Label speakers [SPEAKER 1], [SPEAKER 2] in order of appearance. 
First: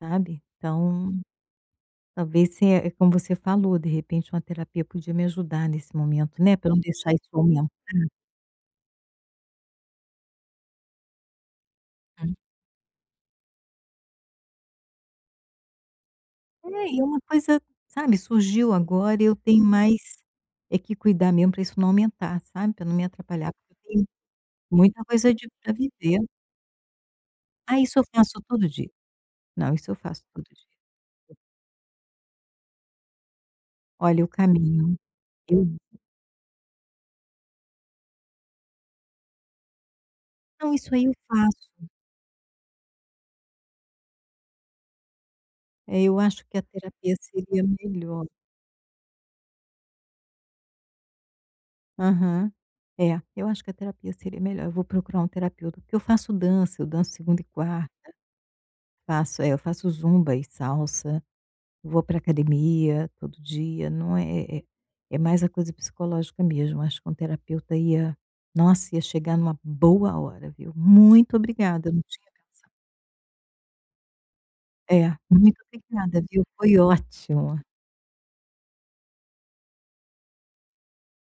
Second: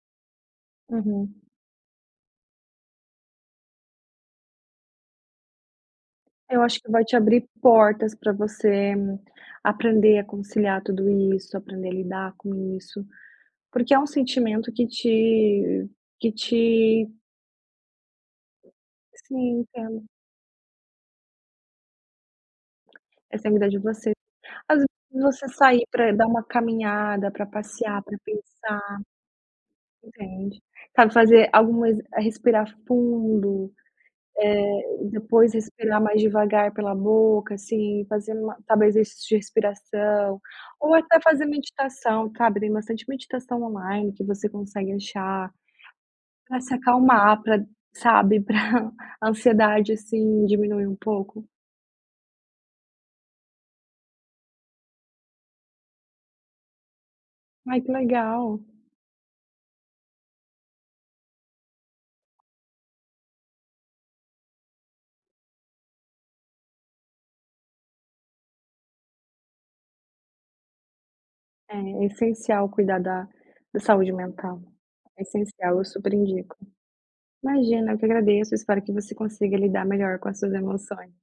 [SPEAKER 1] Sabe? Então
[SPEAKER 2] Uhum.
[SPEAKER 1] talvez se é como você falou: de repente, uma terapia podia me ajudar nesse momento, né,
[SPEAKER 2] Eu
[SPEAKER 1] para eu não
[SPEAKER 2] acho que vai
[SPEAKER 1] deixar
[SPEAKER 2] te
[SPEAKER 1] isso
[SPEAKER 2] abrir
[SPEAKER 1] aumentar.
[SPEAKER 2] portas para você aprender a conciliar tudo isso, aprender a lidar
[SPEAKER 1] Hum.
[SPEAKER 2] com isso, porque é um sentimento que te que
[SPEAKER 1] É, e
[SPEAKER 2] te
[SPEAKER 1] uma coisa, sabe, surgiu agora e eu tenho
[SPEAKER 2] Sim, entendo.
[SPEAKER 1] mais é que cuidar mesmo para isso não aumentar, sabe. Pra não me
[SPEAKER 2] Essa é
[SPEAKER 1] atrapalhar,
[SPEAKER 2] vida
[SPEAKER 1] porque
[SPEAKER 2] de
[SPEAKER 1] eu tenho
[SPEAKER 2] você. Às vezes,
[SPEAKER 1] muita coisa de
[SPEAKER 2] você
[SPEAKER 1] pra
[SPEAKER 2] sair pra
[SPEAKER 1] viver.
[SPEAKER 2] dar uma caminhada, pra
[SPEAKER 1] Ah, isso
[SPEAKER 2] passear,
[SPEAKER 1] eu
[SPEAKER 2] pra
[SPEAKER 1] faço todo dia.
[SPEAKER 2] pensar.
[SPEAKER 1] Não, isso eu faço todo
[SPEAKER 2] Entende.
[SPEAKER 1] dia.
[SPEAKER 2] Sabe, fazer algumas respirar fundo,
[SPEAKER 1] Olha, eu caminho,
[SPEAKER 2] eh, depois
[SPEAKER 1] eu
[SPEAKER 2] respirar mais devagar pela boca, assim, fazendo uma talvez exercícios de respiração.
[SPEAKER 1] Não.
[SPEAKER 2] Ou
[SPEAKER 1] Isso, aí, eu
[SPEAKER 2] até fazer
[SPEAKER 1] faço.
[SPEAKER 2] meditação, cabe. Tem bastante meditação online que você consegue achar
[SPEAKER 1] É, eu acho que
[SPEAKER 2] pra
[SPEAKER 1] a
[SPEAKER 2] se
[SPEAKER 1] terapia
[SPEAKER 2] acalmar, pra
[SPEAKER 1] seria melhor.
[SPEAKER 2] sabe, pra ansiedade, assim, diminuir um pouco.
[SPEAKER 1] Aham. É, eu acho que a terapia seria melhor, eu vou procurar um terapeuta. Porque eu faço dança. Eu danço segunda e
[SPEAKER 2] Ai,
[SPEAKER 1] quarta.
[SPEAKER 2] que legal.
[SPEAKER 1] Faço, eh, eu faço zumba e salsa. Vou para academia todo dia. Não, é é é é mais a coisa psicológica mesmo. Acho que um terapeuta ia nossa, ia chegar numa boa hora, viu. Muito obrigada, não
[SPEAKER 2] É
[SPEAKER 1] tinha
[SPEAKER 2] essencial
[SPEAKER 1] pensado.
[SPEAKER 2] cuidar da da saúde mental.
[SPEAKER 1] É,
[SPEAKER 2] É
[SPEAKER 1] muito
[SPEAKER 2] essencial. Eu super
[SPEAKER 1] obrigada, viu?
[SPEAKER 2] indico.
[SPEAKER 1] Foi ótimo.
[SPEAKER 2] Imagina, eu que agradeço. Espero que você consiga lidar melhor com as suas emoções.